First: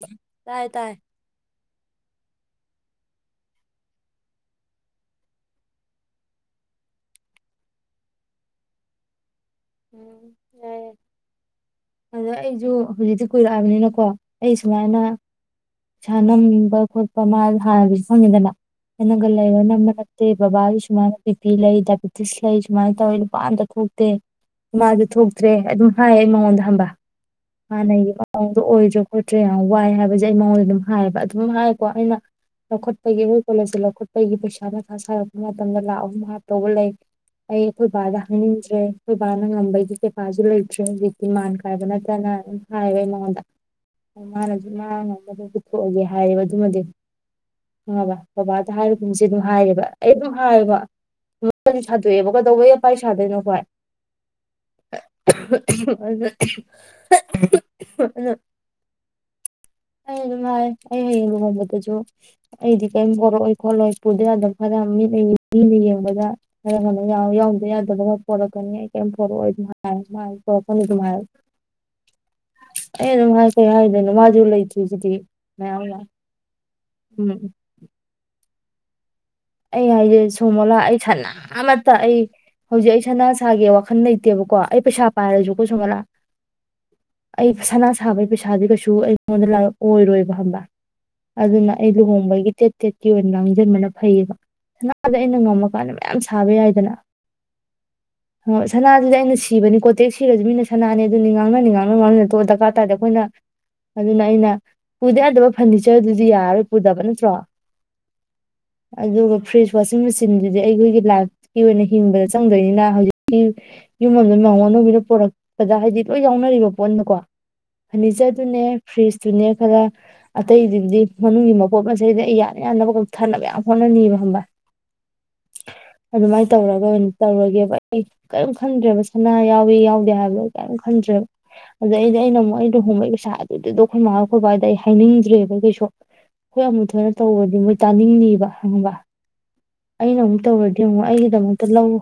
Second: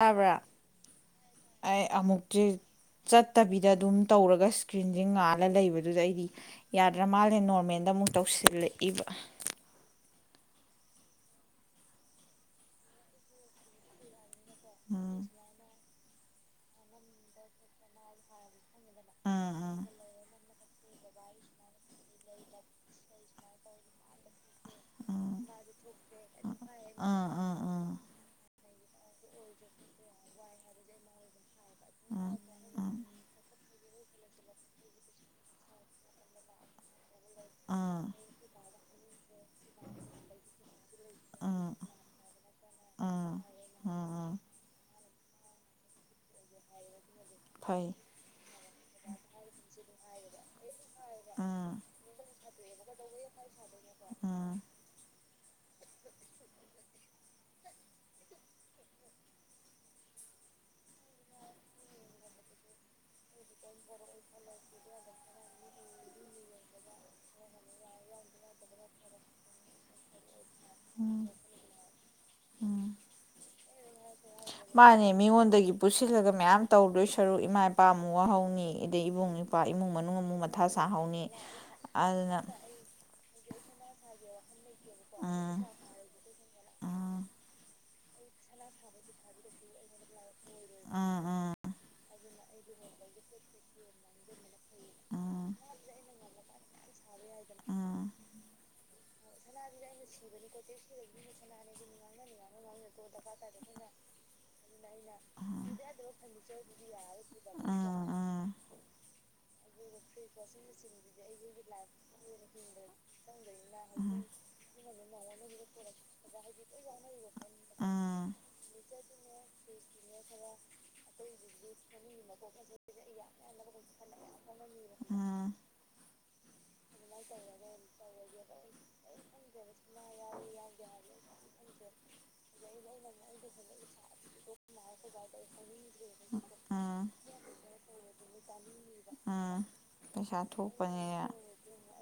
ꯌꯥꯕ꯭ꯔꯥ ꯇꯥꯏ ꯇꯥꯏ ꯑꯩ ꯑꯃꯨꯛꯇꯤ ꯆꯠꯇꯕꯤꯗ ꯑꯗꯨꯝ ꯇꯧꯔꯒ ꯏꯁꯀ꯭ꯔꯤꯟꯁ ꯉꯥꯜꯂ ꯂꯩꯕꯗꯨꯗ ꯑꯩꯗꯤ ꯌꯥꯗ꯭ꯔ ꯃꯥꯜꯂꯦ ꯅꯣꯔꯃꯦꯜꯗ ꯑꯃꯨꯛ ꯇꯧꯁꯤꯜꯂꯛꯏꯕ ꯌꯥꯏꯦ ꯑꯗ ꯑꯩꯁꯨ ꯍꯧꯖꯤꯛꯇꯤ ꯀꯨꯏꯔꯛꯑꯕꯅꯤꯅꯀꯣ ꯑꯩ ꯁꯃꯥꯏꯅ ꯏꯁꯩꯥ ꯅꯝꯅꯤꯡꯕ ꯈꯣꯠꯄ ꯃꯥ ꯍꯥꯟꯅꯁꯨ ꯐꯪꯉꯦꯗꯅ ꯍꯩꯅꯪꯒ ꯂꯩꯕ ꯑꯥ ꯅꯝꯕ ꯅꯠꯇꯦ ꯕꯕꯥꯒꯤ ꯁꯨꯃꯥꯏꯅ ꯕꯤꯄꯤꯤ ꯂꯩ ꯗꯥꯏꯕꯤꯦꯇꯤꯁ ꯂꯩ ꯁꯨꯃꯥꯏꯅ ꯇꯧꯋꯤ ꯅꯨꯄꯥ ꯑꯝꯇ ꯊꯣꯛꯇꯦ ꯃꯥꯁꯨ ꯊꯣꯛꯇ꯭ꯔꯦ ꯑꯗꯨꯝ ꯍꯥꯏ ꯑꯩ ꯃꯉꯣꯟꯗ ꯍꯝꯕ ꯑꯥ ꯑꯥ ꯍꯥꯟꯅꯒꯤ ꯃꯑꯣꯡꯗꯣ ꯑꯣꯏꯗ꯭ꯔꯦ ꯈꯣꯠꯇ꯭ꯔꯦ ꯌꯥꯝ ꯋꯥꯏ ꯍꯥꯏꯕꯁꯦ ꯑꯩ ꯃꯉꯣꯟꯗ ꯑꯗꯨꯝ ꯍꯥꯏꯌꯦꯕ ꯑꯗꯨꯝ ꯍꯥꯏ ꯀꯣ ꯑꯩꯅ ꯂꯧꯈꯠꯄꯒꯤ ꯑꯩꯈꯣꯏ ꯀꯣꯂꯦꯖꯁꯦ ꯂꯧ ꯈꯣꯠꯄꯒꯤ ꯄꯩꯁꯥ ꯃꯊꯥ ꯁꯥꯔꯛꯄ ꯃꯇꯝꯗ ꯂꯥꯛ ꯑꯍꯨꯝ ꯍꯥꯞꯇꯧꯕ ꯂꯩ ꯑꯥ ꯑꯈꯣꯏ ꯥꯗ ꯍꯥꯏꯅꯤꯗ꯭ꯔꯦ ꯣꯏꯕꯥꯅ ꯑꯝꯕꯩꯗꯤꯦꯥꯖꯤ ꯂꯩ ꯑꯥ ꯃꯥꯥꯟ ꯑꯥ ꯑꯥ ꯀꯥꯏꯕ ꯐꯖꯅ ꯑꯗꯨꯝ ꯍꯥꯏꯋ ꯑꯩ ꯑꯥ ꯃꯉꯣꯟꯗ ꯑꯥ ꯃꯥꯅꯁꯨ ꯃꯥꯅ ꯄꯨꯊꯣꯛꯑꯒꯦ ꯍꯥꯏꯔꯌꯦꯕ ꯑꯗꯨꯃꯗꯤ ꯐꯩ ꯑꯕ ꯕꯕꯥꯗ ꯍꯥꯏꯔꯤꯕ ꯄꯨꯝꯁꯦ ꯑꯗꯨꯝ ꯍꯥꯏꯔꯦꯕ ꯑꯩ ꯑꯗꯨꯝ ꯑꯥ ꯍꯥꯏꯌꯦꯕꯗꯤ ꯁꯥꯗꯣꯛꯑꯦꯕ ꯀꯩꯗꯧꯕꯩ ꯌꯥꯄꯥꯏ ꯁꯥꯗꯣꯏꯅꯣ ꯈꯣꯏ ꯑꯥ [unintelligible] ꯑꯗꯨ ꯑꯩ ꯑꯗꯨꯝ ꯍꯥꯏ ꯑꯩ ꯍꯌꯦꯡ ꯂꯨ ꯍꯣꯡꯕꯗꯁꯨ ꯑꯩꯗꯤ ꯀꯔꯤꯝ ꯂꯛꯑꯣꯣꯏ ꯈꯣꯠꯂꯣꯏ ꯄꯨꯗ ꯌꯥꯗꯕ ꯈꯔ ꯃꯤꯅ ꯃꯤꯅ ꯌꯦꯡꯕꯗ ꯈꯔ ꯈ ꯌꯥꯎꯗꯕ ꯌꯥꯗꯕ ꯈꯔ ꯄꯣꯔꯛꯀꯅꯤ ꯑꯩ ꯀꯔꯤꯝ ꯄꯣꯔꯛꯑꯣ ꯑꯗꯨ ꯍꯥꯏꯔꯣꯔꯛꯀꯅꯤ ꯑꯗꯨꯝ ꯍꯥꯏꯔ ꯑ ꯃꯥꯥꯏ ꯀ ꯍꯥꯏꯗꯅ ꯃꯥꯖ ꯂ ꯆ ꯃꯥꯅꯦ ꯁꯤꯗꯤ ꯃ ꯃꯤꯉꯣꯟꯗꯒꯤ ꯑ ꯎꯝ ꯃ ꯍꯥꯎꯅꯤ ꯏꯕꯨꯡꯉ ꯑꯩ ꯍꯥꯏꯁꯦ ꯁꯣꯃꯣꯂꯥ ꯑꯩ ꯁꯅꯥ ꯑꯃꯇ ꯑꯩ ꯑꯗꯨꯅ ꯍꯧꯖꯤꯛ ꯑꯩ ꯁ ꯏꯁꯥꯒꯤ ꯋꯥꯈꯜ ꯂꯩꯇꯦꯕꯀꯣ ꯑꯩ ꯄꯩꯁꯥ ꯎꯝ ꯄꯥꯏꯔꯁꯨꯀꯣꯁꯨ ꯃꯂꯥ ꯑꯩ ꯁꯅꯥ ꯁꯥꯕꯒꯤ ꯄꯩꯁꯥꯗꯤ ꯀꯩꯁꯨ ꯑꯩꯉꯣꯟꯗ ꯂꯑꯣ ꯑꯣꯏꯔꯣꯏꯕ ꯍꯕ ꯎꯝ ꯑꯗꯨꯅ ꯏꯂ ꯍ ꯑꯃꯒꯤꯣꯏꯒꯤ ꯇꯦꯠ ꯇꯦꯠꯀꯤ ꯑꯣꯏꯅ ꯂꯥꯡꯁꯤꯟꯕꯅ ꯐꯩꯌꯦꯕ ꯁꯅꯥꯗ ꯑꯩꯅ ꯉꯝꯃꯀꯥꯟꯗ ꯃꯌꯥꯝ ꯁꯥꯕ ꯌꯥꯏꯗꯅ ꯁꯅꯥꯁꯤꯗ ꯑꯩꯅ ꯁꯤꯕꯅꯤꯀꯣ ꯇꯦꯛ ꯁꯤꯔꯁꯨ ꯃꯤꯅ ꯁꯅꯥꯅꯦ ꯑꯗꯨꯅꯤ ꯉꯥꯡꯅꯅꯤ ꯉꯥꯡꯅ ꯉꯥꯡꯅꯅ ꯇꯣꯛ ꯗꯔꯀꯥꯔ ꯇꯥꯔꯗꯤ ꯑꯩꯈꯣꯏꯅ ꯑꯗꯨꯅ ꯑꯩꯅ ꯄꯨꯗ ꯌꯥꯗꯕ ꯐꯔꯅꯤꯆꯔꯗꯨꯗꯤ ꯌꯥꯔꯔꯣꯏ ꯄꯨꯗꯕ ꯅꯠꯇ꯭ꯔꯣ ꯑ ꯑꯗꯨꯒ ꯐ꯭ꯔꯤꯖ ꯋꯥꯁꯤꯡ ꯃꯦꯆꯤꯟꯗꯨꯗꯤ ꯑꯩꯈꯣꯏꯒꯤ ꯂꯥꯏꯐꯀꯤ ꯑꯣꯏꯅ ꯍꯤꯡꯕꯗ ꯆꯪꯗꯣꯏꯅꯤꯅ ꯍꯧꯖꯤꯛꯇꯤ ꯌꯨꯝ ꯑꯃꯗ ꯅ ꯑꯅꯨꯒꯤꯅ ꯄꯨꯔꯛꯄꯗ ꯍꯥꯏꯗꯤ ꯂꯣꯏ ꯌꯥꯎꯅꯔꯤꯕ ꯄꯣꯠꯅꯀꯣ ꯎꯝ ꯎꯝ ꯐꯔꯅꯤꯆꯔꯗꯨꯅꯦ ꯐ꯭ꯔꯤꯖꯇꯨꯅꯦ ꯈꯔ ꯑꯇꯩꯗꯨꯕꯨꯗꯤ ꯃꯅꯨꯡꯒꯤ ꯃꯄꯣꯠ ꯃꯆꯩꯗ ꯑꯩ ꯌꯥꯅ ꯌꯥꯅꯕꯒꯝ ꯊꯟꯅꯅꯕ ꯌꯥꯝ ꯍꯣꯠꯅꯅꯤꯕ ꯈꯕ ꯎꯝ ꯑꯗꯨꯃꯥꯏꯅ ꯇꯧꯔꯒ ꯑꯣꯏꯅ ꯇꯧꯔꯒꯦꯕ ꯑꯩ ꯀꯔꯤꯝ ꯈꯟꯗ꯭ꯔꯦꯕ ꯁꯅꯥ ꯌꯥꯎ ꯌꯥꯎꯗꯦ ꯍꯥꯏꯕꯗꯣ ꯀꯝ ꯈꯟꯗ꯭ꯔꯦꯕ ꯑꯗ ꯑꯩꯗꯤ ꯑꯩꯅ ꯑꯃꯨꯛ ꯑ ꯂꯨꯍꯣꯡꯕꯩ ꯄꯩꯁꯥ ꯑꯗꯨꯗꯨꯗꯣ ꯑꯩꯈꯣꯏ ꯃꯥꯥꯂ ꯈꯣꯣꯏꯄ ꯍꯥꯏꯗ ꯑꯩ ꯍꯥꯏꯅꯤꯡꯗ꯭ꯔꯦꯕ ꯀꯩꯁꯨ ꯑꯩꯈꯣꯏ ꯑꯃꯨꯛ ꯎꯝ ꯊꯣꯏꯅ ꯇꯧꯕꯗꯤ ꯃꯣꯏ ꯇꯥꯅꯤꯡꯅꯤꯕ ꯈꯪꯕ ꯎꯝ ꯑꯩꯅ ꯑꯃꯨꯛ ꯄꯩꯁꯥ ꯇꯧꯔꯗꯤ ꯑꯃꯨꯛ ꯊꯣꯛꯄꯅꯤꯅ ꯑꯩꯒꯤꯗꯃꯛꯇ ꯂꯧꯎ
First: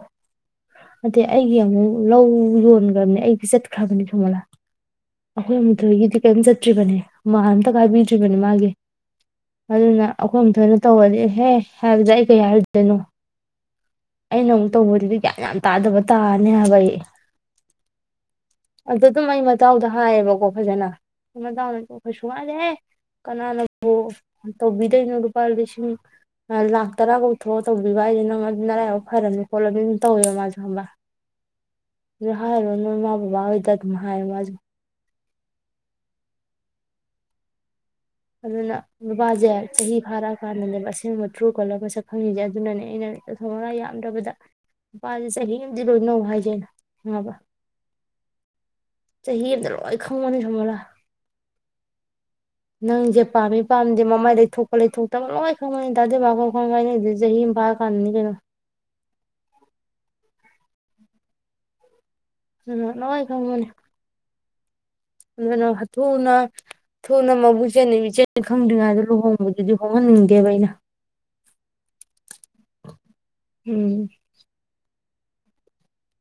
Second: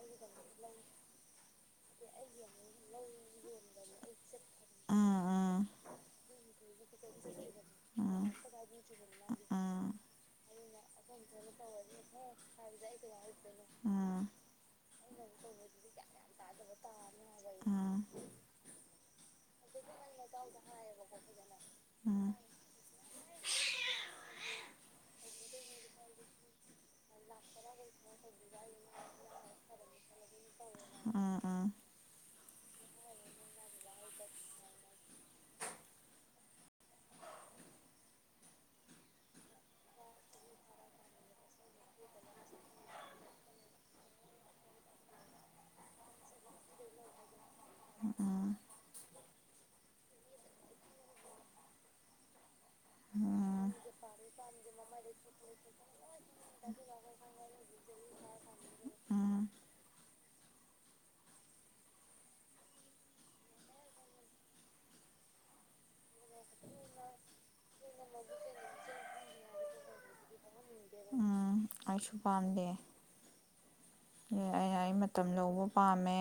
ꯑꯗꯩ ꯑꯩꯒꯤ ꯑꯃꯨꯛ ꯂꯧ ꯌꯣꯟꯈ꯭ꯔꯕꯅꯦ ꯑꯩꯗꯤ ꯆꯠꯈ꯭ꯔꯕꯅꯤ ꯊꯣꯃꯣꯂꯥ ꯑꯩꯈꯣꯏ ꯎꯝ ꯑꯃꯊꯣꯏꯒꯤꯗꯤ ꯀꯔꯤꯝ ꯆꯠꯇ꯭ꯔꯤꯕꯅꯦ ꯃꯥ ꯑꯝꯇ ꯀꯥꯏꯕꯤꯗ꯭ꯔꯤꯕꯅꯤ ꯃꯥꯒꯤ ꯎꯝ ꯎꯝ ꯑꯗꯨꯅ ꯑꯩꯈꯣꯏ ꯑꯃꯊꯣꯏꯅ ꯇꯧꯔꯗꯤ ꯍꯦ ꯍꯥꯏꯕꯗ ꯑꯩ ꯀꯩ ꯍꯥꯏꯔꯨꯗꯣꯏꯅꯣ ꯎꯝ ꯑꯩꯅ ꯑꯃꯨꯛ ꯇꯧꯕꯗꯨꯗꯤ ꯒ꯭ꯌꯥꯟ ꯌꯥꯝ ꯇꯥꯗꯕ ꯇꯥꯔꯦ ꯍꯥꯏꯕ ꯑꯩ ꯎꯝ ꯑꯗꯨ ꯑꯗꯨꯝ ꯑꯩ ꯃꯇꯥꯎꯗ ꯍꯥꯏꯌꯦꯕꯀꯣ ꯐꯖꯅ ꯃꯇꯥꯎꯗꯣ ꯑꯩꯩꯁꯨꯨꯀꯥꯏꯗ‌ꯦꯍꯦ ꯀꯅꯥꯅꯕꯨ ꯇꯧꯕꯤꯗꯣꯏꯅꯣ ꯄ ꯂꯤꯁꯤꯡ ꯇꯥꯂꯥ ꯇꯔꯥ ꯀꯧ ꯊꯣꯛꯑꯒ ꯇꯧꯕꯤꯕ ꯍꯥꯏꯁꯦ ꯅꯪ ꯑꯗꯨ ꯅ ꯂꯔꯥꯏꯐꯥꯎꯛ ꯐꯔꯅꯤ ꯈꯣꯠꯂꯅꯤ ꯑꯗꯨꯝ ꯇꯧꯋꯦ ꯃꯥꯁꯨ ꯍꯝꯕ ꯎꯝ ꯑꯗꯨ ꯍꯥꯏꯔꯣ ꯅꯣꯏ ꯏꯃꯥ ꯕꯕꯥꯍꯣꯏꯗ ꯑꯗꯨꯝ ꯍꯥꯏꯌꯦ ꯃꯥꯁꯨ ꯑꯗꯨꯅ ꯅꯨꯄꯥꯁꯦ ꯆꯍꯤ ꯐꯥꯔꯛꯑꯀꯥꯟꯗꯅꯦꯕ ꯑꯁꯦꯡꯕ ꯊ꯭ꯔꯨ ꯀꯣꯜꯂꯔ ꯃꯁꯛ ꯈꯪꯉꯤꯁꯦ ꯑꯗꯨꯅꯅꯦ ꯑꯩꯅ ꯆꯠꯊꯣꯛ ꯃꯉꯒ ꯌꯥꯝꯗ꯭ꯔꯕꯗ ꯅꯨꯄꯥꯁꯦ ꯆꯍꯤ ꯑꯃꯗꯤ ꯂꯣꯏꯅꯧ ꯍꯥꯏ ꯈꯪꯑꯕ ꯆꯍꯤ ꯑꯃꯇ ꯂꯣꯏ ꯈꯪꯕꯅꯤ ꯁꯨꯝꯃ‌ꯣꯂꯥ ꯅꯪꯁꯦ ꯎꯝ ꯄꯥꯝꯃꯤ ꯎꯝ ꯄꯥꯝꯗꯦ ꯃꯃꯥꯏ ꯂꯩꯊꯣꯛꯄ ꯂꯩꯊꯣꯛꯇꯕ ꯂꯣꯏ ꯈꯪꯉꯅꯤ ꯗꯥ ꯗꯤꯋꯥꯟ ꯑꯥꯈ‌ꯣꯏ ꯈꯪꯅꯩꯁ‌ꯦ ꯆꯍꯤ ꯑꯃ ꯐꯥꯔ ꯀꯥꯟꯗꯅꯤ ꯀꯩꯅꯣ ꯎꯝ ꯎꯝ ꯂ‌ꯣꯏꯟ ꯈꯪꯕꯅꯤ ꯑꯗꯨꯅ ꯍ ꯊꯨꯅ ꯊꯨꯅ ꯃꯕꯨꯛꯆ‌ꯦꯜ ꯏꯆꯦꯟ ꯈꯪꯗ꯭ꯔꯤꯉꯩꯗ ꯂꯨꯍꯣꯡꯕꯗꯨꯗꯤ ꯍꯣꯡꯍꯟꯅꯤꯡꯗꯦꯕ ꯑꯩꯅ ꯎꯝ ꯑꯩꯁꯨ ꯄꯥꯝꯗꯦ ꯎꯝ ꯑꯩ ꯃꯇꯝ ꯂꯧꯕ ꯄꯥꯝꯃꯦ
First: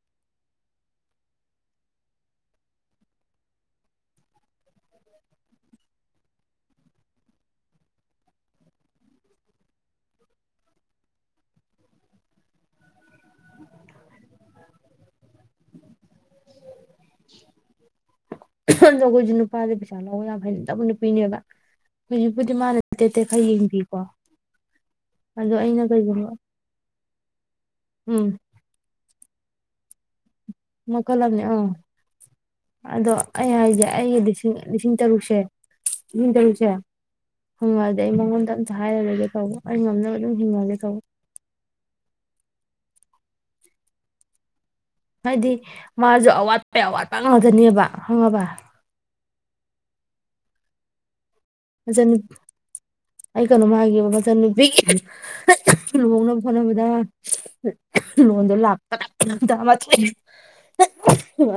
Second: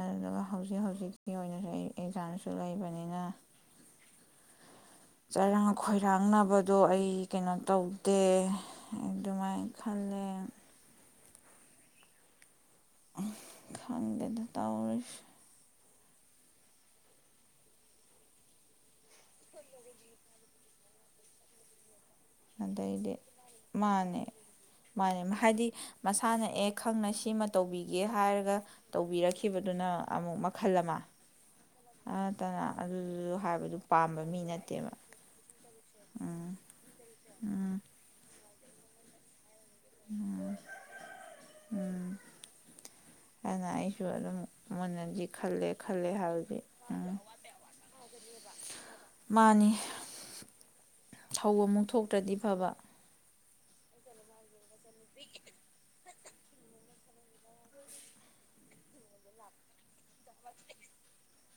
ꯑꯗꯨꯗꯨꯒ ꯍꯧꯖꯤꯛ ꯍꯧꯖꯤꯛꯀꯤ ꯑꯣꯏꯅꯁꯨ ꯑꯩ ꯑꯦꯛꯖꯥꯝꯁꯨ ꯂꯩꯕꯅꯤꯅ ꯆꯩꯔꯥꯡ ꯈꯣꯏꯔꯥꯡꯅꯕꯗꯣ ꯑꯩ ꯀꯩꯅꯣ ꯇꯧꯗꯦ ꯑꯗꯨꯃꯥꯏꯅ ꯈꯜꯂꯦ ꯈꯪꯗꯦꯗ ꯇꯧꯔꯤꯁꯤ ꯑꯗꯨ ꯈ‌ꯣꯏꯖꯨ ꯅꯨꯄꯥꯖ‌ꯦ ꯄꯩꯁꯥ ꯂꯧꯕ ꯌꯥꯝ ꯍꯩꯕꯅꯤ ꯅꯨꯄꯤꯅꯦꯕ ꯍꯧꯖꯤꯛꯄꯨꯗꯤ ꯃꯥꯅ ꯑꯗꯩꯗꯤ ꯇꯦꯠ ꯇꯦꯠ ꯈꯔ ꯌꯦꯡꯕꯤꯀꯣ ꯃꯥꯅꯦ ꯃꯥꯅꯦ ꯑꯗꯣ ꯍꯥꯏꯗꯤ ꯑꯩꯅ ꯀꯩꯒꯨꯝꯕ ꯃꯁꯥꯅ ꯑꯦ ꯈꯪꯅ ꯁꯤꯃ ꯇꯧꯕꯤꯒꯦ ꯎꯝ ꯍꯥꯏꯔꯒ ꯇꯧꯕꯤꯔꯛꯈꯤ ꯈꯤꯕꯗꯨꯅ ꯑꯃꯨꯛ ꯃꯈꯜ ꯑꯃꯅꯤꯅꯦ ꯑꯥ ꯅꯠꯇꯅ ꯑꯗꯣ ꯑꯗꯨꯗꯨ ꯑꯩ ꯍꯥꯏꯕꯗꯨ ꯍꯥꯏꯒꯦ ꯑꯩꯒꯤ ꯄꯥꯝꯕ ꯃꯤ ꯂꯤꯁꯤꯡ ꯅꯠꯇꯦꯕ ꯂꯤꯁꯤꯡ ꯇꯔꯨꯛꯁꯦ ꯂꯤꯁꯤꯡ ꯎꯝ ꯇꯔꯨꯛꯁ‌ꯦ ꯎꯝ ꯐꯪꯉꯥꯒꯤ ꯑꯩ ꯃꯉ‌ꯣꯟꯗ ꯗꯨꯝ ꯍꯥꯏꯔꯔ‌ꯣꯏꯒ‌ꯦ ꯇꯧꯕ ꯑꯩ ꯉꯝꯅꯕ ꯑꯗꯨꯝ ꯍꯤꯡꯉꯒꯦ ꯇꯧꯕ ꯎꯝ ꯑꯗꯨꯅ ꯑꯩꯁꯨ ꯑꯗꯨꯝ ꯃꯨꯟꯅꯗꯤ ꯍꯥꯏꯗꯤ ꯈꯜꯂꯦ ꯈꯜꯂꯦ ꯃꯥꯁꯨ ꯍꯥꯏꯕꯗꯤ ꯑꯋꯥꯠꯄꯩ ꯑꯋꯥꯠꯄ ꯎꯝ ꯉꯥꯛꯇꯅꯦꯕ ꯈꯪꯉꯕ ꯃꯥꯅꯤ ꯊꯧ ꯑꯃꯨꯛ ꯃꯆꯟ ꯊꯣꯛꯇ꯭ꯔꯗꯤ ꯐꯕ ꯑꯩ ꯀꯩꯅꯣꯃ ꯍꯥꯏꯒ‌ꯦꯕ ꯃꯆꯟꯅꯨꯄꯤꯒꯤ [unintelligible] ꯂꯨꯍꯣꯡꯅꯕ ꯍꯣꯠꯅꯕꯗ ꯂꯣꯟꯗꯣ ꯂꯥꯛꯄꯗ ꯇꯔꯥꯃꯊ‌ꯣꯏ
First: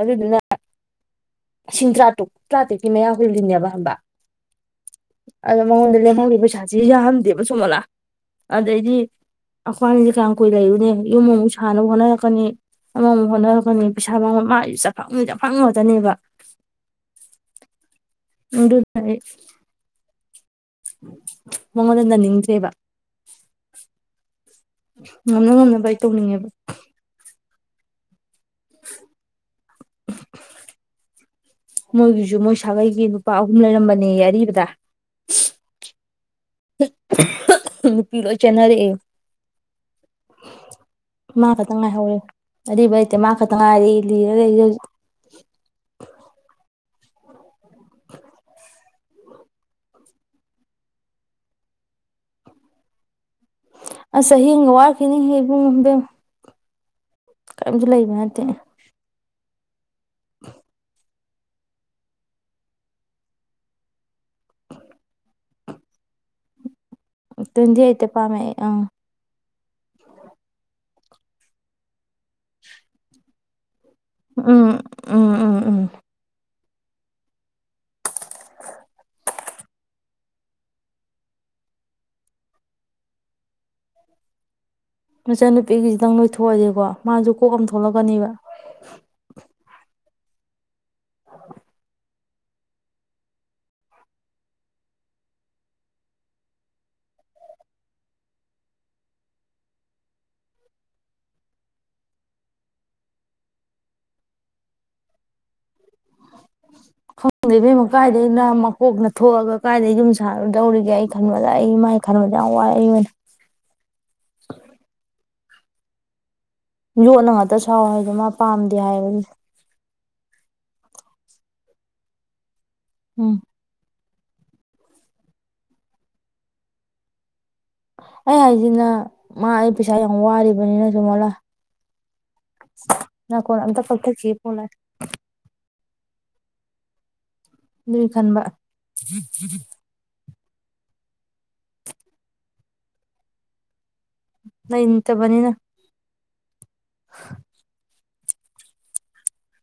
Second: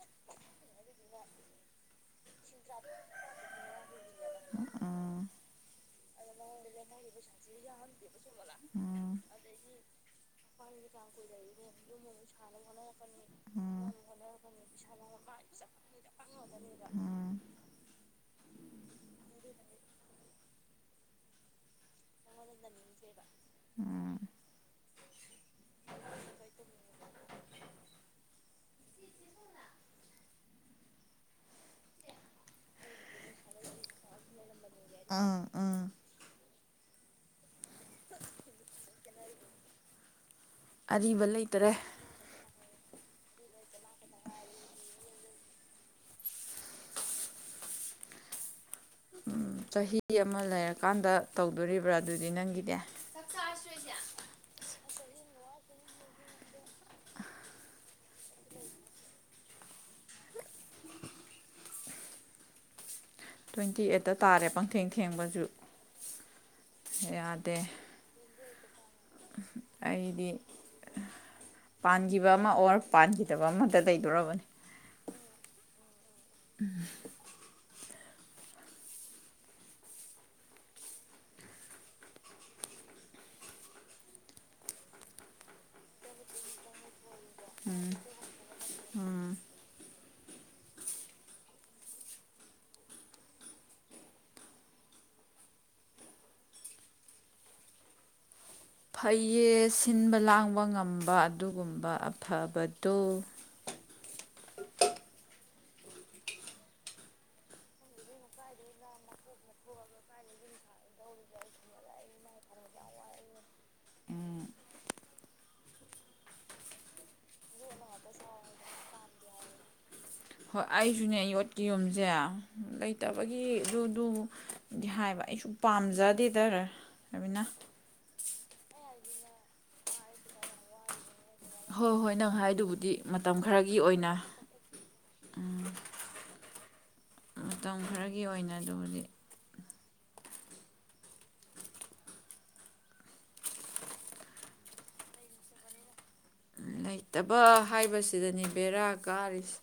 ꯑꯗꯨꯗꯨꯅ ꯂꯤꯁꯤꯡ ꯇꯔꯥꯇꯔꯨꯛ ꯇꯔꯥꯇꯔ‌ꯦꯛꯀꯤ ꯃꯌꯥ ꯍꯨꯜꯂꯤꯅꯦꯕ ꯈꯪꯕ꯭ꯔꯥ ꯑꯗꯨ ꯃꯉ‌ꯣꯟꯗ ꯂ‌ꯦꯝꯍꯧꯔꯤꯕ ꯁ‌ꯦꯜ ꯂꯔꯤꯕ ꯀꯥꯏꯗꯩ ꯄꯩꯁꯁꯤ ꯌꯥꯔꯔꯣꯏ ꯃꯣꯂꯥ ꯑꯗꯩꯗꯤ ꯎꯝ ꯑꯗꯒꯤ ꯑꯩꯈꯣꯏꯅꯤꯁꯦ ꯀꯌꯥꯝ ꯀꯨꯏ ꯃꯌꯥꯝ ꯂꯩꯔꯨꯅꯤ ꯌꯨꯝ ꯑꯃꯨꯛ ꯀꯨꯏꯔꯔꯤꯅꯦ ꯁꯥꯅꯕ ꯑꯗꯨ ꯍꯣꯠꯅꯔꯛꯀꯅꯤ ꯁꯅꯕ ꯑꯃꯃꯨꯛ ꯍꯣꯠꯅꯔꯛꯀꯅꯤ ꯄꯩꯁꯥ ꯃꯥꯡꯕ ꯃꯥꯒꯤ ꯆꯐꯪ ꯆꯐꯪ ꯉꯥꯛꯇꯅꯦꯕ ꯍꯣꯠꯅꯔꯛꯄꯅꯤꯣꯄꯪꯉꯕꯅꯤꯗ ꯃꯗꯨ ꯇꯥꯏ [unintelligible] ꯃꯉꯣꯟꯗ ꯅꯅꯤꯡꯗ꯭ꯔꯦꯕ ꯉꯝꯅ ꯉꯝꯅꯕ ꯑꯩ ꯇꯧꯅꯤꯡꯉꯦꯕ ꯃꯣꯏꯒꯤꯁꯨ ꯃꯣꯏ ꯁꯥꯒꯩꯒꯤ ꯅꯨꯄꯥ ꯑꯍꯨꯝ ꯂꯩꯔꯝꯕꯅꯦ ꯌꯦ ꯑꯥ ꯑꯥ ꯅꯨꯄꯤ ꯂꯣꯏ ꯆꯦꯟꯅꯔꯛꯑꯦ ꯑꯔꯤꯕ ꯃꯥ ꯂꯩꯇꯔꯦ ꯈꯇꯪ ꯉꯥꯏꯍꯧꯔꯦ ꯑꯔꯤꯕ ꯂꯩꯇꯦ ꯃꯥ ꯈꯠꯇ ꯉꯥꯏꯔꯦ ꯂꯤꯔ ꯂꯩꯔꯤꯁꯦ ꯍꯧꯖꯤꯛ ꯎꯝ ꯆꯍꯤ ꯑꯃ ꯂꯩꯔꯀꯥꯟꯗ ꯇꯧꯗꯣꯔꯤꯕ꯭ꯔꯥ ꯑꯗꯨꯗꯤ ꯅꯪꯒꯤꯅꯦ ꯑꯁ ꯆꯍꯤ ꯑꯃꯒ ꯋꯥꯠ ꯀꯦꯅꯤꯡꯉꯦꯕꯨ ꯉꯝꯗꯦ ꯀꯔꯤꯝꯁꯨ ꯂꯩꯕ ꯅꯠꯇꯦ [unintelligible] ꯇ꯭ꯋꯦꯟꯇꯤ ꯑꯩꯠꯇ ꯇꯥꯔꯦ ꯄꯪꯊꯦꯡ ꯊꯦꯡꯕꯁꯨ ꯌꯥꯗꯦ ꯇ꯭ꯋꯦꯟꯇꯤ ꯑꯩꯠꯇ ꯄꯥꯃꯦ ꯑꯩ ꯑꯪ ꯑꯩꯗꯤ ꯄꯥꯟ ꯖꯤꯕ ꯑꯃ ꯑꯣꯔ ꯄꯥꯟ ꯇꯕꯃꯟ ꯇꯩꯗꯣꯔꯔꯕꯅꯤ ꯎꯝ ꯎꯝ ꯎꯝ ꯎꯝ ꯎꯝ ꯃꯆꯟꯅꯨꯄꯤꯒꯤꯁꯤꯗꯪ ꯂꯣꯏꯊꯣꯛꯑꯁꯦꯀꯣ ꯃꯥꯁꯨ ꯀꯣꯛ ꯑꯃ ꯊꯣꯛꯂꯛꯀꯅꯦꯕ ꯎꯝ [unintelligible] ꯐꯩꯌꯦ ꯁꯤꯟꯕ ꯂꯥꯡꯕ ꯉꯝꯕ ꯑꯗꯨꯒꯨꯝꯕ ꯑꯐꯕꯗꯨ ꯈꯪꯗꯦ ꯏꯕꯦꯝꯃ ꯀꯥꯏꯗꯩꯅ ꯃꯀꯣꯛꯅ ꯊꯣꯛꯑꯒ ꯀꯥꯏꯗꯩ ꯌꯨꯝ ꯁꯥꯔꯨꯗꯧꯔꯤꯒꯦ ꯑꯩ ꯈꯟꯕꯗ ꯑꯩ ꯃꯥꯏ ꯈꯟꯕꯗ ꯌꯥꯝ ꯋꯥꯏ ꯑꯩ ꯑꯣꯏꯅ ꯎꯝ ꯌꯣꯠꯅ ꯉꯥꯛꯇ ꯁꯥꯎ ꯍꯥꯏꯗꯣ ꯃꯥ ꯄꯥꯝꯗꯦ ꯍꯥꯏꯕꯅꯤ ꯍꯣꯏ ꯑꯩꯁꯨꯅꯦ ꯌꯣꯠꯀꯤ ꯌꯨꯝꯁꯦ ꯎꯝ ꯂꯩꯇꯕꯒꯤ ꯑꯗꯨꯗꯨ ꯗꯤ ꯍꯥꯏꯕ ꯑꯩꯁꯨ ꯄꯥꯝꯖꯗꯦꯗ ꯔꯕꯤꯅꯥ ꯑꯩ ꯍꯥꯏꯁꯤꯅ ꯃꯥ ꯑꯩ ꯄꯩꯁꯥ ꯌꯥꯝ ꯋꯥꯔꯤꯕꯅꯤꯅ ꯁꯨꯃꯣꯂꯥ ꯍꯣꯏ ꯍꯣꯏ ꯅꯪ ꯍꯥꯏꯗꯨꯕꯨꯗꯤ ꯃꯇꯝ ꯅꯥꯀꯣꯟ ꯈꯔꯒꯤ ꯑꯝꯇ ꯑꯣꯏꯅ ꯀꯛꯊꯠꯈꯤꯒꯦ ꯄꯣꯂꯥ ꯎꯝ ꯑꯗꯨꯏ ꯈꯔꯒꯤ ꯈꯟꯕ ꯑꯣꯏꯅ ꯑꯗꯨꯕꯨꯗꯤ ꯂꯩꯇꯕꯅꯤꯅ ꯂꯩꯇꯕ ꯍꯥꯏꯕꯁꯤ ꯁꯤꯗꯅꯦ ꯕꯦꯔꯥ ꯀꯥꯔꯤꯁꯦ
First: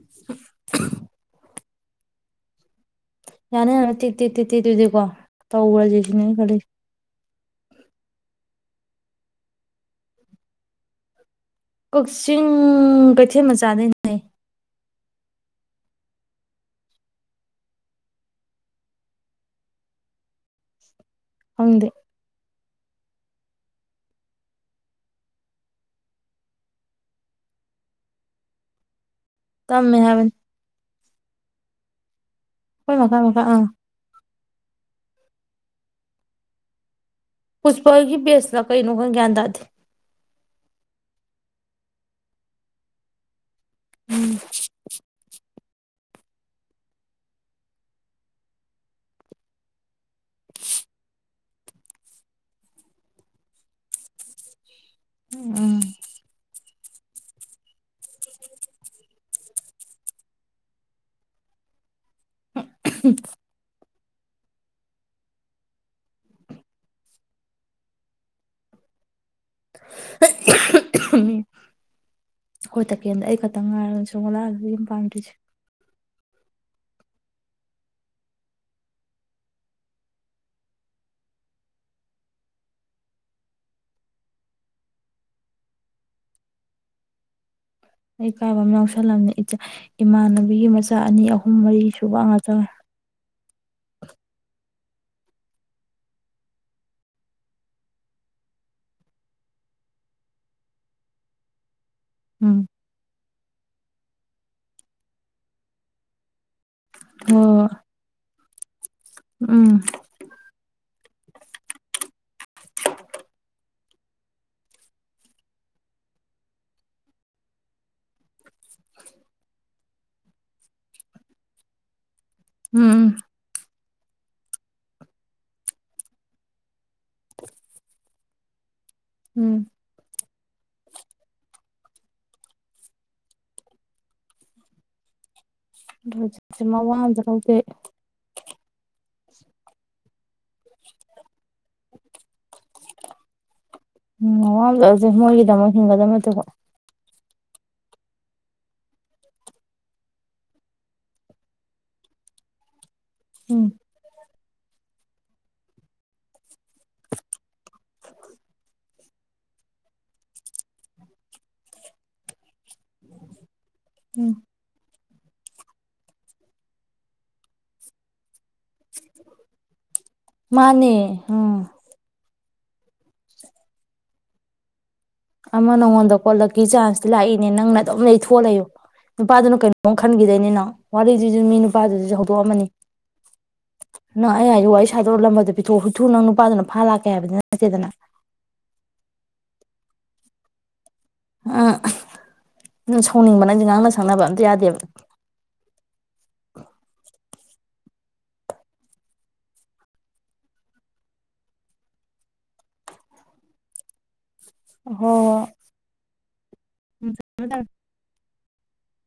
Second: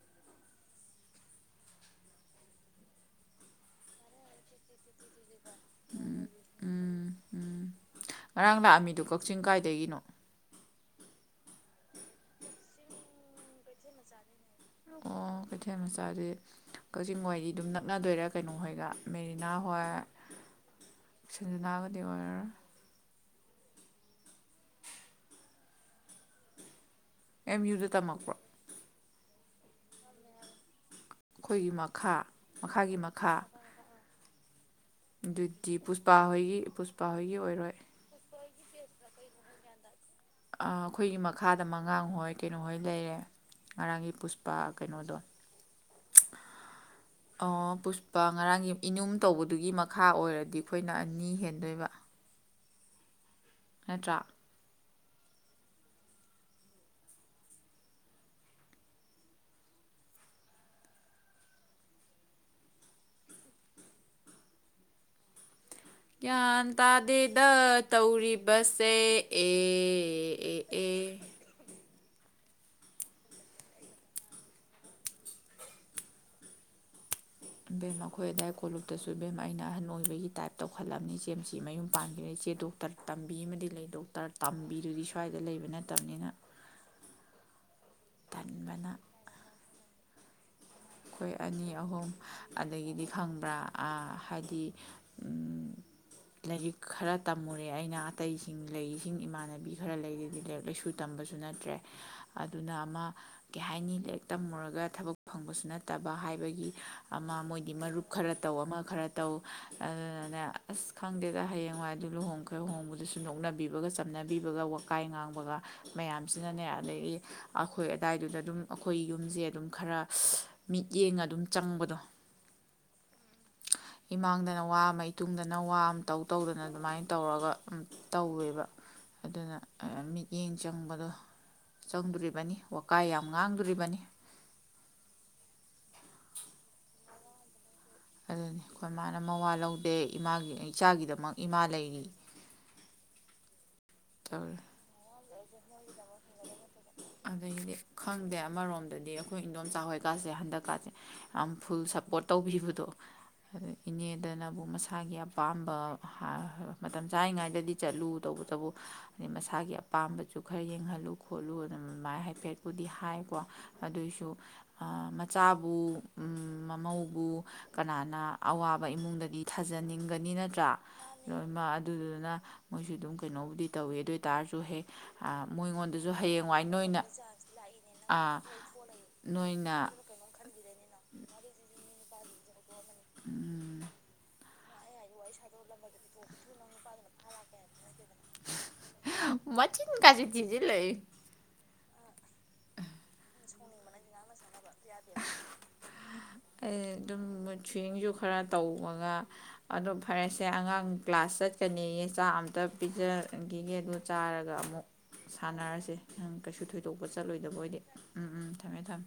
[inaudible] ꯌꯥꯅ ꯌꯥꯅꯕ ꯇꯦꯛ ꯇꯦꯛ ꯇꯦꯛ ꯇꯦꯛ ꯑꯣꯏꯖꯨ ꯀꯣ ꯇꯧꯒ꯭ꯔꯒꯦ ꯁꯤꯅꯦ ꯑꯩꯅ ꯈꯜꯂꯤ ꯎ ꯎꯝ ꯉꯔꯥꯡ ꯂꯥꯛꯑꯝꯃꯤꯗꯨꯣ ꯀꯛꯆꯤꯡ ꯀꯥꯏꯗꯒꯤꯅꯣ ꯀꯛꯆꯤꯡ ꯀꯩꯊꯦꯜ ꯃꯆꯥꯗꯩꯅꯦ ꯑꯣ ꯀꯩꯊꯦꯜ ꯃꯆꯥꯗꯤ ꯀꯛꯆꯤꯡ ꯋꯥꯏꯔꯤ ꯑꯗꯨꯝ ꯅꯛꯅꯗꯣꯏꯔꯥ ꯀꯩꯅꯣ ꯍꯣꯏꯒ ꯃꯦꯔꯤꯅꯥ ꯍꯣꯏ ꯈꯪꯗꯦ ꯁꯟꯖꯤꯅꯥꯒꯗꯤ ꯑꯣꯏꯔꯔꯣꯏ ꯑꯦꯝ ꯌꯨꯗ ꯇꯝꯃꯛꯄ꯭ꯔꯣ ꯇꯝꯃꯦ ꯍꯥꯏꯕ ꯑꯩꯈꯣꯏꯒꯤ ꯃꯈꯥ ꯍꯣꯏ ꯃꯈꯥ ꯃꯈꯉꯥ ꯑꯥ ꯑꯗꯨꯗꯤ ꯄꯨꯁꯄꯥꯍꯣꯏꯒꯤ ꯄꯨꯁ ꯄꯥꯍꯣꯏꯒꯤ ꯑꯣꯏꯔꯣꯏ ꯄꯨꯁꯄꯥ ꯍꯣꯏꯒꯤ ꯕꯦꯁꯂ ꯀꯩꯅꯣ ꯍꯪ ꯒ꯭ꯌꯥꯟ ꯇꯥꯗꯦ ꯑꯥ ꯑꯩꯈꯣꯏꯒꯤ ꯃꯈꯥꯗ ꯃꯉꯥꯡꯍꯣꯏ ꯀꯩꯅꯣꯍꯣꯏ ꯂꯩꯔꯦ ꯉꯔꯥꯡꯒꯤ ꯎꯝ ꯄꯨꯁꯄꯥ ꯀꯩꯅꯣꯗꯣ ꯑꯣ ꯄꯨꯁꯄꯥ ꯉꯔꯥꯡꯒꯤ ꯏꯅꯨꯝ ꯇꯧꯕꯗꯨꯒꯤ ꯃꯈꯥ ꯑꯣꯏꯔꯗꯤ ꯑꯩꯈꯣꯏꯅ ꯑꯅꯤ ꯍꯦꯟꯗꯣꯏꯕ ꯅꯠꯇ꯭ꯔ ꯎꯝ [unintelligible] ꯒ꯭ꯌꯥꯟ ꯇꯥꯗꯦꯗ ꯇꯧꯔꯤꯕꯁꯦ ꯑꯦ ꯎ ꯑꯦ ꯑꯦ ꯍꯣꯏ ꯇꯀꯦꯜꯗ ꯑꯩ ꯈꯛꯇꯪ ꯉꯥꯏꯔꯕꯅꯦ ꯁꯨꯔꯃ ꯂꯥꯡ ꯃꯌꯨꯝ ꯄꯥꯟꯗ꯭ꯔꯤꯁꯦ ꯏꯕꯦꯝ ꯑꯩꯈꯣꯏ ꯑꯗꯥꯏ ꯀꯣꯂꯨꯞꯇꯁꯨ ꯏꯕꯦꯝꯃ ꯑꯩꯅ ꯑꯍꯟ ꯑꯣꯏꯕꯒꯤ ꯇꯥꯏꯞ ꯇꯧꯈꯠꯂꯕꯅꯤ ꯏꯆꯦꯝꯁꯤ ꯃꯌꯨꯝ ꯄꯥꯟꯈꯤꯕꯗꯩ ꯏꯆꯦ ꯗꯣꯛꯇꯔ ꯇꯝꯕꯤ ꯑꯃꯗꯤ ꯂꯩ ꯗꯣꯛꯇꯔ ꯇꯝꯕꯤꯗꯨꯗꯤ ꯁ꯭ꯋꯥꯏꯗ ꯂꯩꯕ ꯅꯠꯇꯕꯅꯤꯅ ꯑꯩ ꯏꯀꯥꯏꯕ ꯑꯃ ꯇꯟꯕꯅ ꯌꯥꯎꯁꯜꯂꯕꯅꯤ ꯏꯃꯥꯅ [unintelligible] ꯑꯩꯈꯣꯏ ꯑꯅꯤ ꯑꯍꯨꯝ ꯑꯗꯒꯤꯗꯤ ꯈꯪꯕ꯭ꯔꯥ ꯑꯥ ꯍꯥꯏꯗꯤ ꯎꯝ ꯂꯥꯏꯔꯤꯛ ꯈꯔ ꯇꯝꯃꯨꯔꯦ ꯑꯩꯅ ꯑꯇꯩꯁꯤꯡ ꯂꯩꯁꯤꯡ ꯏꯃꯥꯟꯅꯕꯤ ꯈꯔ ꯂꯩꯔꯗꯤ ꯂꯥꯏꯔꯤꯛ ꯂꯥꯏꯁꯨ ꯇꯝꯕꯁꯨ ꯅꯠꯇ꯭ꯔꯦ ꯎꯝ ꯑꯗꯨꯅ ꯑꯃ ꯀꯩ ꯍꯥꯏꯅꯤ ꯂ ꯇꯝꯃꯨꯔꯒ ꯊꯕꯛ ꯐꯪꯕꯁꯨ ꯅꯠ ꯅꯠꯇꯕ ꯍꯥꯏꯕꯒꯤ ꯑꯃ ꯍꯣꯏ ꯃꯣꯏꯗꯤ ꯃꯔꯨꯞ ꯈꯔ ꯇꯧ ꯑꯃ ꯈꯔ ꯇꯧ ꯇꯧ ꯎꯝ ꯑꯗꯨꯅꯅꯦ ꯑꯁ ꯈꯪꯗꯦꯗ ꯍꯌꯦꯡꯋꯥꯏ ꯑꯗꯨ ꯂꯨꯍꯣꯡꯈ꯭ꯔꯦ ꯂꯍꯣꯡꯕꯗꯨꯁꯨ ꯅꯣꯛꯅꯕꯤꯕꯒ ꯆꯝꯅꯕꯤꯕꯒ ꯋꯥꯀꯥꯏ ꯉꯥꯡꯕꯒ ꯃꯌꯥꯝꯁꯤꯅꯅꯦ ꯑꯗꯒꯤ ꯑꯩꯈꯣꯏ ꯑꯗꯥꯏꯗꯨꯗ ꯑꯗꯨꯝ ꯑꯩꯈꯣꯏ ꯌꯨꯝꯁꯦ ꯑꯗꯨꯝ ꯈꯔ ꯃꯤꯠꯌꯦꯡ ꯑꯗꯨꯝ ꯆꯪꯕꯗꯣ ꯎꯝ ꯏꯃꯥꯡꯗꯅ ꯋꯥ ꯑꯃ ꯏꯇꯨꯡꯗꯅ ꯋꯥ ꯑꯃꯇꯧ ꯇꯧꯗꯅ ꯑꯗꯨꯃꯥꯏꯅ ꯇꯧꯔꯒ ꯇꯧꯋꯦꯕ ꯑꯗꯨꯅ ꯎꯝ ꯃꯤꯠꯌꯦꯡ ꯆꯪꯕꯗꯣ ꯆꯪꯗꯣꯔꯤꯕꯅꯤ ꯋꯥꯀꯥꯏ ꯌꯥꯝ ꯉꯥꯡꯗꯣꯔꯤꯕꯅꯤ ꯃꯋꯥ ꯑꯝꯇ ꯍꯧꯗꯦ ꯑꯗꯨꯅꯤ ꯑꯩꯈꯣꯏ ꯃꯥꯅ ꯃꯋꯥ ꯂꯧꯗꯦ ꯏꯃꯥꯒꯤ ꯏꯆꯥꯒꯤꯗꯃꯛ ꯏꯃꯥ ꯂꯩꯔꯤ ꯎꯝ ꯇꯧꯔꯤ ꯋꯥꯁꯦꯒ ꯃꯣ ꯍꯤꯡꯗ ꯃꯥ ꯇꯀ ꯑꯩꯗꯤ ꯈꯪꯗꯦ ꯑꯃꯔꯣꯝꯗꯗꯤ ꯑꯩꯈꯣꯏ ꯏꯗꯣꯝꯆꯥ ꯍꯣꯏꯀꯥꯁꯦ ꯍꯟꯗꯛꯀꯥꯁꯦ ꯌꯥꯝ ꯐꯨꯜ ꯁꯞꯄꯣꯔꯠ ꯇꯧꯕꯤꯕꯗꯣ ꯎꯝ ꯑꯗꯨꯗ ꯏꯅꯦꯗꯅꯕꯨ ꯃꯁꯥꯒꯤ ꯑꯄꯥꯝꯕ ꯃꯇꯝ ꯆꯥꯔꯤꯉꯩꯗꯗꯤ ꯆꯠꯂꯨ ꯇꯧꯕꯇꯕꯨ ꯑꯗꯩ ꯃꯁꯥꯒꯤ ꯑꯄꯥꯝꯕꯁꯨ ꯈꯔ ꯌꯦꯡꯍꯜꯂ ꯈꯣꯠꯂꯨ ꯈꯣꯠꯂꯨ ꯑꯗꯨꯅ ꯃꯥꯏ ꯍꯥꯏꯐꯦꯠꯄꯨꯗꯤ ꯍꯥꯏꯀꯣ ꯎꯝ ꯑꯗꯨꯑꯣꯏꯁꯨ ꯃꯆꯥꯕꯨ ꯃꯃꯧꯕꯧꯕ ꯀꯅꯥꯅ ꯑꯋꯥꯕ ꯏꯃꯨꯡꯗꯗꯤ ꯊꯥꯖꯅꯤꯡ ꯈꯟꯒꯅꯤ ꯅꯠꯇ꯭ꯔꯥ ꯃꯥꯅꯦ ꯎꯝ ꯂꯣꯏꯃꯛ ꯑꯗꯨꯗꯨꯅ ꯃꯣꯏꯁꯨ ꯑꯗꯨꯝ ꯀꯩꯅꯣꯕꯨꯗꯤ ꯇꯧꯏꯤ ꯑꯗꯨ ꯑꯣꯏ ꯇꯔꯁꯨ ꯍꯦꯛ ꯃꯣꯏꯉꯣꯟ ꯑꯩꯉꯣꯟꯗ ꯀꯣꯠꯂꯛ ꯆꯥꯟꯁꯇ ꯂꯥꯛꯏꯅꯦ ꯅꯪꯅ ꯑꯗꯨꯝ ꯑꯥ ꯂꯩꯊꯣꯂꯛ ꯅꯨꯄꯥꯗꯨꯅ ꯅꯣꯏꯅ ꯀꯩꯅꯣꯝ ꯈꯟꯈꯤꯗꯣꯏꯅꯤꯅꯣ ꯋꯥꯔꯤꯗꯨꯁꯨ ꯃꯤ ꯅꯨꯄꯥꯗꯨꯁꯨ ꯍꯧ ꯑꯃꯅꯤ ꯅꯪ ꯑꯩ ꯍꯥꯏꯗꯤ ꯋꯥꯔꯤ ꯁꯥꯗꯣꯔꯂꯝꯃꯗꯤ ꯄꯤꯊꯣꯛ ꯍꯨꯊꯨ ꯅꯪ ꯅꯨꯄꯥꯗꯨꯅ ꯐꯥ ꯂꯥꯛꯀꯦ ꯍꯥꯏꯕꯗꯤ ꯅꯠꯇꯦꯗꯅ ꯀꯖꯤ ꯊꯤꯖꯤ ꯂꯩ ꯑ ꯎꯝ ꯁꯥꯎꯅꯤꯡꯕ ꯅꯪꯗꯤ ꯉꯥꯡꯅ ꯁꯪꯅꯕ ꯑꯝꯇ ꯌꯥꯗꯦꯕ ꯑꯩ ꯑꯗꯨꯝ ꯁ꯭ꯋꯤꯡꯁꯨ ꯈꯔ ꯇꯧꯕꯒ ꯑꯣ ꯐꯔꯦꯁꯦ ꯑꯉꯥꯡ ꯀ꯭ꯂꯥꯁ ꯆꯠꯀꯅꯤꯌꯦ ꯆꯥꯛ ꯑꯝꯇ ꯄꯤꯖꯈꯤꯒꯦ ꯑꯗꯨ ꯆꯥꯔꯒ ꯑꯗꯨꯒ ꯑꯃꯨꯛ ꯍꯣꯏ ꯍꯣꯏ ꯁꯥꯟꯅꯔꯁꯤ ꯍꯪ ꯀꯩꯁꯨ ꯊꯣꯏ ꯑꯇꯣꯛꯄ ꯎꯝ ꯊꯝꯃꯦ ꯊꯝꯃꯦ ꯆꯠꯂꯣꯏꯗꯕ ꯑꯣꯏꯗꯤ ꯎꯝ ꯎꯝ ꯊꯝꯃꯦ ꯊꯝꯃꯦ